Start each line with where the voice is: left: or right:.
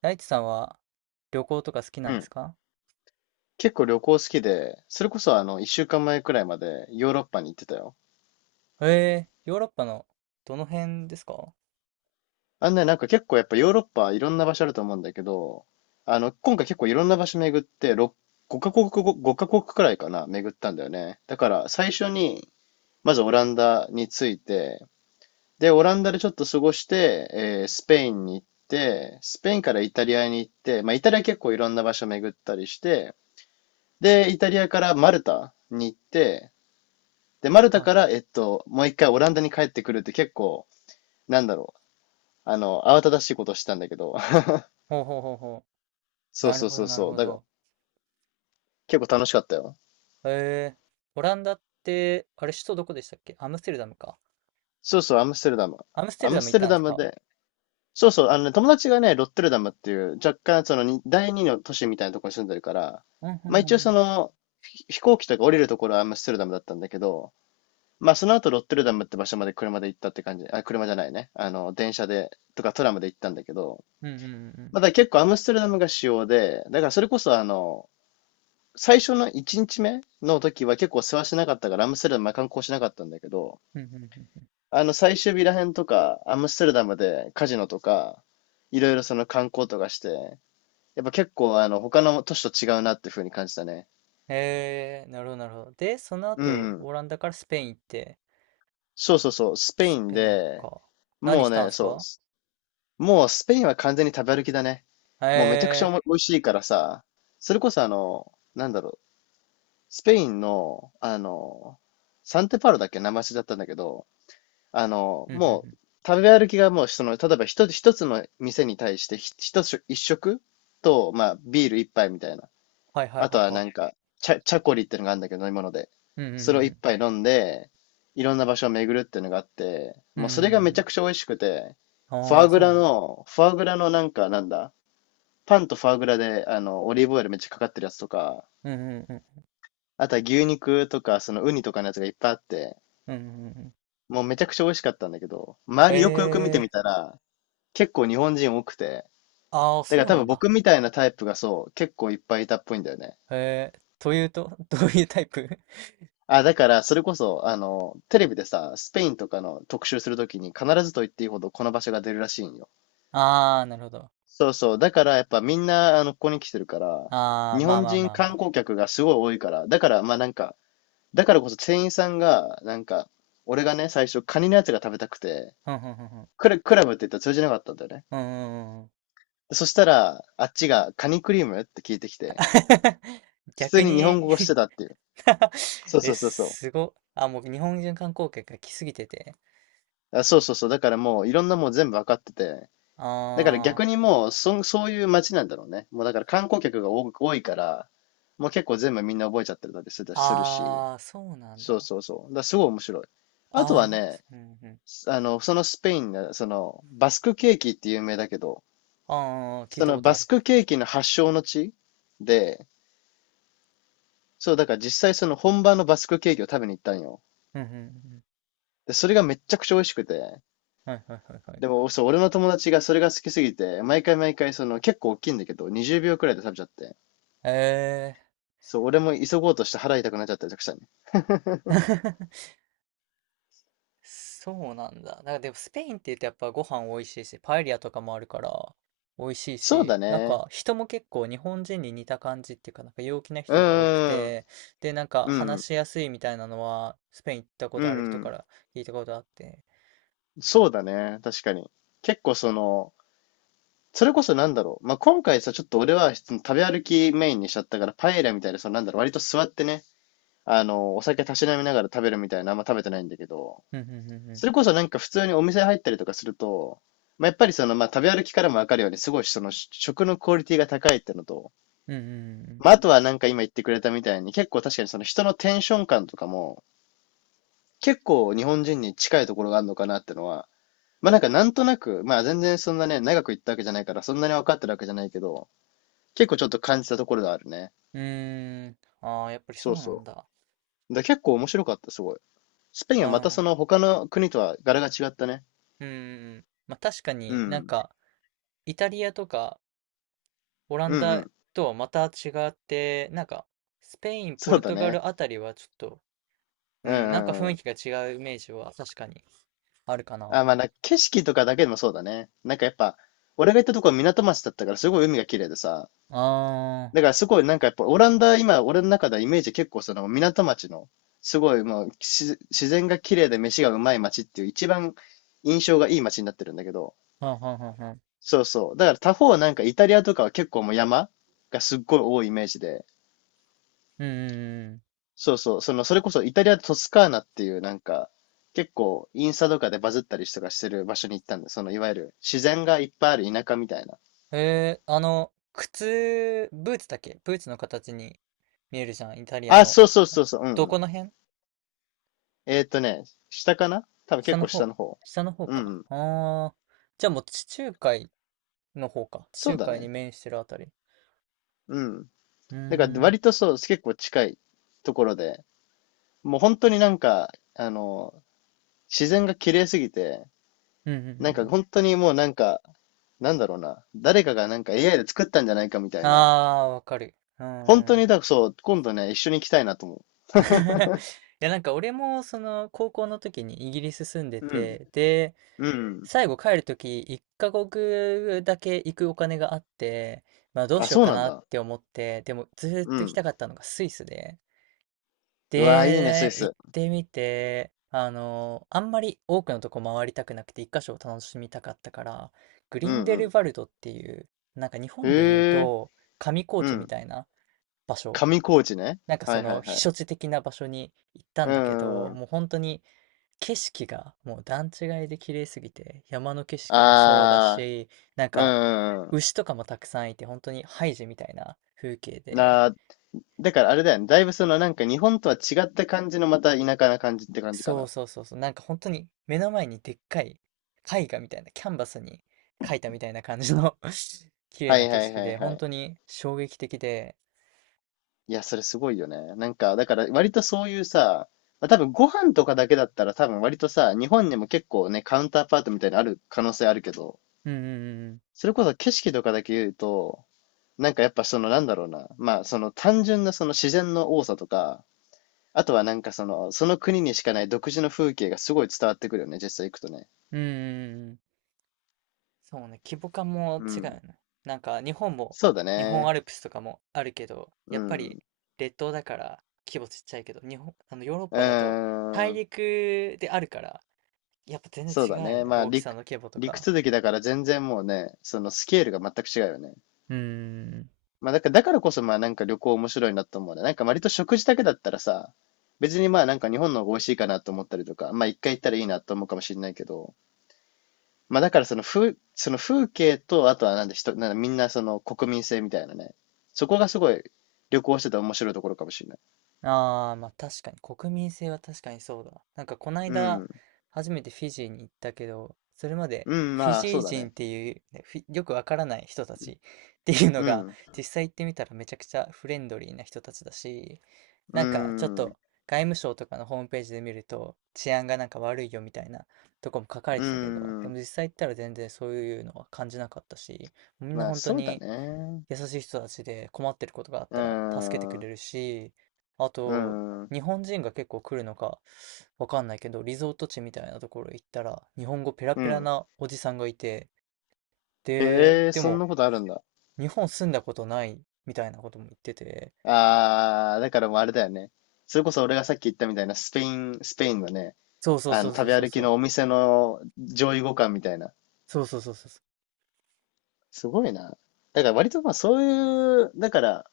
right: 大地さんは旅行とか好きな
left: う
right: んで
left: ん。
right: すか？
left: 結構旅行好きで、それこそ一週間前くらいまでヨーロッパに行ってたよ。
right: ええ、ヨーロッパのどの辺ですか？
left: あんね、なんか結構やっぱヨーロッパいろんな場所あると思うんだけど、今回結構いろんな場所巡って、6、5カ国くらいかな、巡ったんだよね。だから最初に、まずオランダに着いて、で、オランダでちょっと過ごして、スペインに行って、スペインからイタリアに行って、まあイタリア結構いろんな場所巡ったりして、で、イタリアからマルタに行って、で、マルタ
right: は
left: か
right: い。
left: ら、もう一回オランダに帰ってくるって結構、なんだろう。あの、慌ただしいことしたんだけど。
right: ほうほうほうほう。
left: そう
right: なる
left: そう
right: ほ
left: そ
right: ど、
left: う
right: なる
left: そう。
right: ほ
left: だから、
right: ど。
left: 結構楽しかったよ。
right: ええ、オランダって、あれ、首都どこでしたっけ？アムステルダムか。
left: そうそう、アムステルダム。
right: アムステ
left: ア
right: ルダ
left: ム
right: ム
left: ス
right: 行っ
left: テ
right: た
left: ル
right: んで
left: ダ
right: す
left: ム
right: か？
left: で、そうそう、あのね、友達がね、ロッテルダムっていう、若干、そのに、第二の都市みたいなところに住んでるから、
right: うんうん
left: まあ
right: う
left: 一応
right: んう
left: そ
right: ん。
left: の、飛行機とか降りるところはアムステルダムだったんだけど、まあその後ロッテルダムって場所まで車で行ったって感じ、あ、車じゃないね。あの、電車で、とかトラムで行ったんだけど、
right: うんうんうんうん。
left: まだ結構アムステルダムが主要で、だからそれこそあの、最初の1日目の時は結構世話しなかったからアムステルダムは観光しなかったんだけど、
right: うんうんうんうん。
left: あの最終日らへんとか、アムステルダムでカジノとか、いろいろその観光とかして、やっぱ結構あの他の都市と違うなっていう風に感じたね。
right: ええ、なるほど、なるほど。で、その
left: う
right: 後、
left: んうん。
right: オランダからスペイン行って、
left: そうそうそう、スペ
right: ス
left: イン
right: ペイン
left: で、
right: か。何
left: もう
right: したんで
left: ね、
right: す
left: そ
right: か？
left: う、もうスペインは完全に食べ歩きだね。もうめちゃくちゃ
right: ええ。
left: 美味しいからさ、それこそあの、なんだろう、スペインの、あの、サンテパウロだっけ生足だったんだけど、あの、
right: うんうんう
left: もう、
right: ん。
left: 食べ歩きがもう、その、例えば一つの店に対して、ひ一つ、一食と、まあ、ビール一杯みたいな。
right: はいはい
left: あと
right: は
left: は
right: い
left: な
right: は
left: んか、チャコリってのがあるんだけど、飲み物で。
right: い。うんうんう
left: それを
right: んう
left: 一
right: ん。
left: 杯飲んで、いろんな場所を巡るっていうのがあって、
right: うん
left: も
right: う
left: うそれがめ
right: ん
left: ちゃ
right: う
left: くちゃ美味しくて、
right: ん。ああ、そうなんだ。
left: フォアグラのなんか、なんだ、パンとフォアグラで、あの、オリーブオイルめっちゃかかってるやつとか、
right: うんうんうん
left: あとは牛肉とか、そのウニとかのやつがいっぱいあって、
right: うん。うんうん。
left: もうめちゃくちゃ美味しかったんだけど、周りよくよく見て
right: え
left: みたら、結構日本人多くて、
right: ー、ああ、
left: だから
right: そう
left: 多
right: な
left: 分
right: んだ。
left: 僕みたいなタイプがそう、結構いっぱいいたっぽいんだよね。
right: えー、というと、どういうタイプ？
left: あ、だからそれこそ、あの、テレビでさ、スペインとかの特集するときに必ずと言っていいほどこの場所が出るらしいんよ。
right: ああ、なるほど。
left: そうそう。だからやっぱみんな、あの、ここに来てるから、
right: ああ、
left: 日
right: まあ
left: 本
right: まあ
left: 人
right: まあま
left: 観
right: あ。
left: 光客がすごい多いから、だからまあなんか、だからこそ店員さんが、なんか、俺がね、最初カニのやつが食べたくて、
right: ふんふんふんふん。
left: クラブって言ったら通じなかったんだよね。
right: うんうんうん。
left: そしたら、あっちがカニクリームって聞いてきて、普通
right: 逆
left: に日本
right: に？
left: 語をしてたっていう。そう
right: え、
left: そうそうそ
right: すご。あ、もう日本人観光客が来すぎてて。
left: う。あ、そうそうそう。だからもういろんなもう全部わかってて。だから逆
right: あ
left: にもう、そういう街なんだろうね。もうだから観光客が多いから、もう結構全部みんな覚えちゃってたりするし。
right: あ、ああ、そうなん
left: そう
right: だ。
left: そうそう。だからすごい面白い。あと
right: ああ、
left: はね、
right: うんうん。
left: あの、そのスペインが、その、バスクケーキって有名だけど、
right: ああ、聞い
left: そ
right: たこ
left: の
right: とあ
left: バス
right: る。
left: クケーキの発祥の地で、そう、だから実際その本場のバスクケーキを食べに行ったんよ。
right: うんうんうんうん。
left: で、それがめちゃくちゃ美味しくて。
right: はいはいはいはい。
left: でも、そう、俺の友達がそれが好きすぎて、毎回毎回その結構大きいんだけど、20秒くらいで食べちゃって。
right: え
left: そう、俺も急ごうとして腹痛くなっちゃったりとかしたね。
right: え ー。そうなんだ。なんかでもスペインって言うとやっぱご飯美味しいし、パエリアとかもあるから美味しい
left: そうだ
right: し、なん
left: ね。
right: か人も結構日本人に似た感じっていうか、なんか陽気な
left: う
right: 人が多く
left: ーん。
right: て、で、なんか
left: う
right: 話
left: ん。
right: しやすいみたいなのはスペイン行ったこ
left: う
right: とある人か
left: ん。
right: ら聞いたことあって。
left: そうだね。確かに。結構その、それこそなんだろう。まあ、今回さ、ちょっと俺は食べ歩きメインにしちゃったから、パエリアみたいな、そのなんだろう、割と座ってね、あの、お酒たしなみながら食べるみたいな、あんま食べてないんだけど、
right: うんうんうんう
left: そ
right: ん。
left: れこそなんか普通にお店入ったりとかすると、まあ、やっぱりその、まあ、食べ歩きからもわかるように、すごいその食のクオリティが高いってのと、
right: うんうん
left: まあ、あとはなんか今言ってくれたみたいに、結構確かにその人のテンション感とかも、結構日本人に近いところがあるのかなってのは、まあなんかなんとなく、まあ全然そんなね、長く行ったわけじゃないから、そんなに分かってるわけじゃないけど、結構ちょっと感じたところがあるね。
right: うん。うーん。ああ、やっぱりそ
left: そ
right: う
left: う
right: なん
left: そ
right: だ。
left: う。だ結構面白かった、すごい。スペイン
right: う
left: はまた
right: ん。う
left: そ
right: ん
left: の他の国とは柄が違ったね。
right: うんうん。まあ確か
left: う
right: になん
left: ん。
right: かイタリアとかオラン
left: うんう
right: ダ
left: ん。
right: とはまた違って、なんか、スペイン、ポ
left: そう
right: ル
left: だ
right: トガ
left: ね。
right: ルあたりはちょっと、う
left: う
right: ん、なんか
left: んうん
right: 雰
left: う
right: 囲気
left: ん。
right: が違うイメージは確かにあるかな。
left: あ、まあ、なんか景色とかだけでもそうだね。なんかやっぱ、俺が行ったとこは港町だったからすごい海が綺麗でさ。
right: あ
left: だからすごいなんかやっぱオランダ、今俺の中ではイメージ結構その港町の、すごいもう自然が綺麗で飯がうまい町っていう一番印象がいい町になってるんだけど。
right: ー、はんはんはんはん。
left: そうそう。だから他方なんかイタリアとかは結構もう山がすっごい多いイメージで。
right: うんうんうん。
left: そうそう。その、それこそイタリアトスカーナっていうなんか、結構インスタとかでバズったりとかしてる場所に行ったんだ。そのいわゆる自然がいっぱいある田舎みたいな。
right: えー、靴、ブーツだっけ？ブーツの形に見えるじゃん、イタリア
left: あ、
right: の。
left: そうそうそうそう、うんう
right: どこ
left: ん。
right: の辺？
left: えーっとね、下かな多分
right: 下
left: 結
right: の
left: 構下
right: 方？
left: の方。
right: 下の方
left: うんう
right: か。
left: ん。
right: あー、じゃあもう地中海の方か。地
left: そう
right: 中
left: だ
right: 海に
left: ね。
right: 面してるあたり。
left: うん。
right: うーん、
left: だから
right: うん
left: 割とそう、結構近いところで、もう本当になんか、あの、自然が綺麗すぎて、
right: うんうんう
left: なんか
right: ん。
left: 本当にもうなんか、なんだろうな、誰かがなんか AI で作ったんじゃないかみたいな。
right: あー、わかる。う
left: 本
right: ん
left: 当
right: うん。
left: にだ、そう、今度ね、一緒に行きたいなと思う。
right: いや、なんか俺もその高校の時にイギリス住ん で
left: うん。
right: て、で、
left: うん。
right: 最後帰る時1カ国だけ行くお金があって、まあどう
left: あ、
right: しよう
left: そう
right: か
left: なん
right: なっ
left: だ。
right: て思って、でもずっ
left: う
right: と行きた
left: ん。
right: かったのがスイスで、
left: うわー、いいね、スイ
right: で、行っ
left: ス。
right: てみて、あんまり多くのとこ回りたくなくて1箇所を楽しみたかったから、グ
left: う
right: リン
left: ん
right: デ
left: う
right: ル
left: ん。
right: バルドっていう、なんか日
left: へ
right: 本で言う
left: え。
right: と上高
left: う
right: 地み
left: ん。
right: たいな場所。
left: 上工事ね。
right: なんかそ
left: はいは
right: の
left: い
right: 避
left: はい。
right: 暑地的な場所に行ったん
left: う
right: だけ
left: んう
right: ど、
left: んうん。
right: もう本当に景色がもう段違いで綺麗すぎて、山の景色もそうだ
left: ああ、
right: し、なん
left: う
right: か
left: んうんう
right: 牛とかもたくさんいて、本当にハイジみたいな風景
left: ん。
right: で、
left: なあ、だからあれだよね。だいぶそのなんか日本とは違った感じのまた田舎な感じって感じか
right: そう
left: な。
right: そうそうそう、なんか本当に目の前にでっかい絵画みたいな、キャンバスに描いたみたいな感じの 綺麗
left: は
right: な
left: い
right: 景
left: はい
right: 色
left: はい
right: で、
left: は
right: 本
left: い。
right: 当に衝撃的で、
left: いや、それすごいよね。なんか、だから割とそういうさ、まあ、多分ご飯とかだけだったら多分割とさ、日本にも結構ね、カウンターパートみたいなのある可能性あるけど、
right: うんうん
left: それこそ景色とかだけ言うと、やっぱそのなんだろうな、まあその単純なその自然の多さとか、あとはその国にしかない独自の風景がすごい伝わってくるよね、実際行くとね。
right: うんうん、うんうんうんうん。そうね、規模感も
left: う
right: 違う
left: ん。
right: よね。なんか日本も、
left: そうだ
right: 日本
left: ね。
right: アルプスとかもあるけど、
left: う
right: やっぱ
left: ん。
right: り
left: う
right: 列島だから規模ちっちゃいけど、日本、あのヨーロッパだと
left: ー
right: 大
left: ん。
right: 陸であるから、やっぱ全然
left: そうだ
right: 違うよ
left: ね。
right: ね、
left: まあ、
right: 大きさの規模と
left: 陸
right: か。
left: 続きだから全然もうね、そのスケールが全く違うよね。
right: うーん。
left: まあ、だからこそまあなんか旅行面白いなと思うね。なんか割と食事だけだったらさ、別にまあなんか日本の方が美味しいかなと思ったりとか、まあ一回行ったらいいなと思うかもしれないけど、まあだからそのその風景と、あとはなんで人、なんだみんなその国民性みたいなね。そこがすごい旅行してて面白いところかもしれない。
right: ああ、まあ確かに、国民性は確かにそうだ。なんかこない
left: う
right: だ、
left: ん。
right: 初めてフィジーに行ったけど、それまで
left: うん、
right: フィ
left: まあ
right: ジ
left: そ
right: ー
left: うだ
right: 人
left: ね。
right: っていう、ね、よくわからない人たち っていうの
left: う
right: が、
left: ん。
right: 実際行ってみたらめちゃくちゃフレンドリーな人たちだし、
left: う
right: なんかちょっ
left: ん。
right: と外務省とかのホームページで見ると、治安がなんか悪いよみたいなとこも書かれ
left: う
right: てたけど、でも
left: ん。
right: 実際行ったら全然そういうのは感じなかったし、みんな
left: まあ
right: 本当
left: そうだ
right: に
left: ね。
right: 優しい人たちで困ってることがあっ
left: う
right: たら助けてく
left: ん。
right: れ
left: う
right: るし、あと、
left: ん。
right: 日本人が結構来るのかわかんないけど、リゾート地みたいなところ行ったら、日本語ペラ
left: う
right: ペラ
left: ん。
right: なおじさんがいて、で、
left: へえ、
right: で
left: そん
right: も、
left: なことあるんだ。
right: 日本住んだことないみたいなことも言ってて、
left: ああ、だからもうあれだよね。それこそ俺がさっき言ったみたいなスペインのね、
right: そうそう
left: あ
right: そう
left: の
right: そ
left: 食
right: う
left: べ
right: そう
left: 歩
right: そ
left: き
right: う、
left: のお店の上位互換みたいな。
right: そうそうそうそう。
left: すごいな。だから割とまあそういう、だから、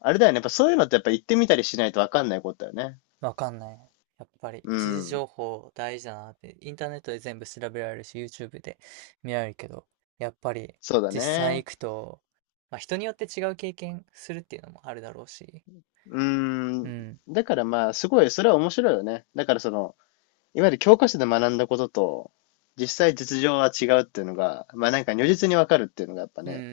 left: あれだよね。やっぱそういうのってやっぱ行ってみたりしないとわかんないことだよね。
right: わかんない。やっぱり
left: う
right: 一時
left: ん。
right: 情報大事だなって、インターネットで全部調べられるし、YouTube で見られるけど、やっぱり
left: そうだ
right: 実際
left: ね。
right: 行くと、まあ、人によって違う経験するっていうのもあるだろうし、
left: う
right: う
left: ん。
right: ん、
left: だからまあ、すごい、それは面白いよね。だからその、いわゆる教科書で学んだことと、実際実情は違うっていうのが、まあなんか如実にわかるっていうのがやっぱ
right: うー
left: ね、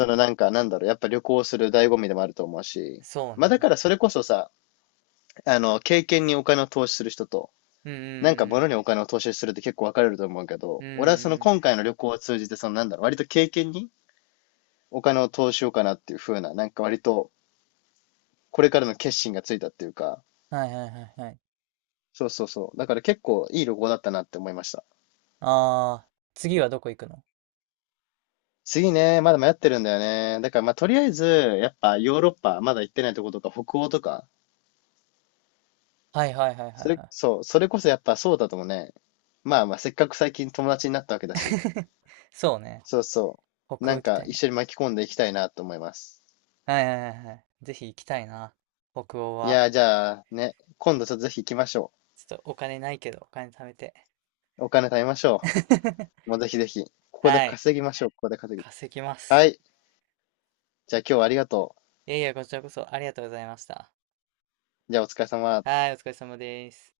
right: ん、
left: のなんかなんだろう、やっぱ旅行する醍醐味でもあると思うし、
right: そう
left: まあだか
right: ね。
left: らそれこそさ、あの、経験にお金を投資する人と、
right: うん、
left: なんか
right: うん、
left: 物にお金を投資するって結構分かれると思うけ
right: う
left: ど、
right: んうん、う
left: 俺はその
right: んうん、
left: 今回の旅行を通じて、そのなんだろう、割と経験にお金を投資しようかなっていう風な、なんか割とこれからの決心がついたっていうか、
right: はいはいはいはい。
left: そうそうそう。だから結構いい旅行だったなって思いました。
right: あー、次はどこ行くの？
left: 次ね、まだ迷ってるんだよね。だからまあとりあえず、やっぱヨーロッパ、まだ行ってないとことか北欧とか、
right: はいはいはいはいは
left: それこそやっぱそうだともね、まあまあせっかく最近友達になったわけ
right: い。
left: だし、
right: そうね。
left: そうそう。
right: 北欧
left: なん
right: 行き
left: か
right: たい
left: 一緒
right: ね。
left: に巻き込んでいきたいなと思います。
right: はいはいはいはい。ぜひ行きたいな。北欧
left: い
right: は。
left: やー、じゃあね、今度ちょっとぜひ行きましょ
right: ちょっとお金ないけど、お金貯めて。
left: う。お金貯めましょう。もう ぜひぜひ。ここで
right: はい。
left: 稼ぎましょう。ここで稼ぎ。
right: 稼ぎま
left: は
right: す。
left: い。じゃあ今日はありがと
right: いやいや、こちらこそありがとうございました。
left: う。じゃあお疲れ様。
right: はい、お疲れ様です。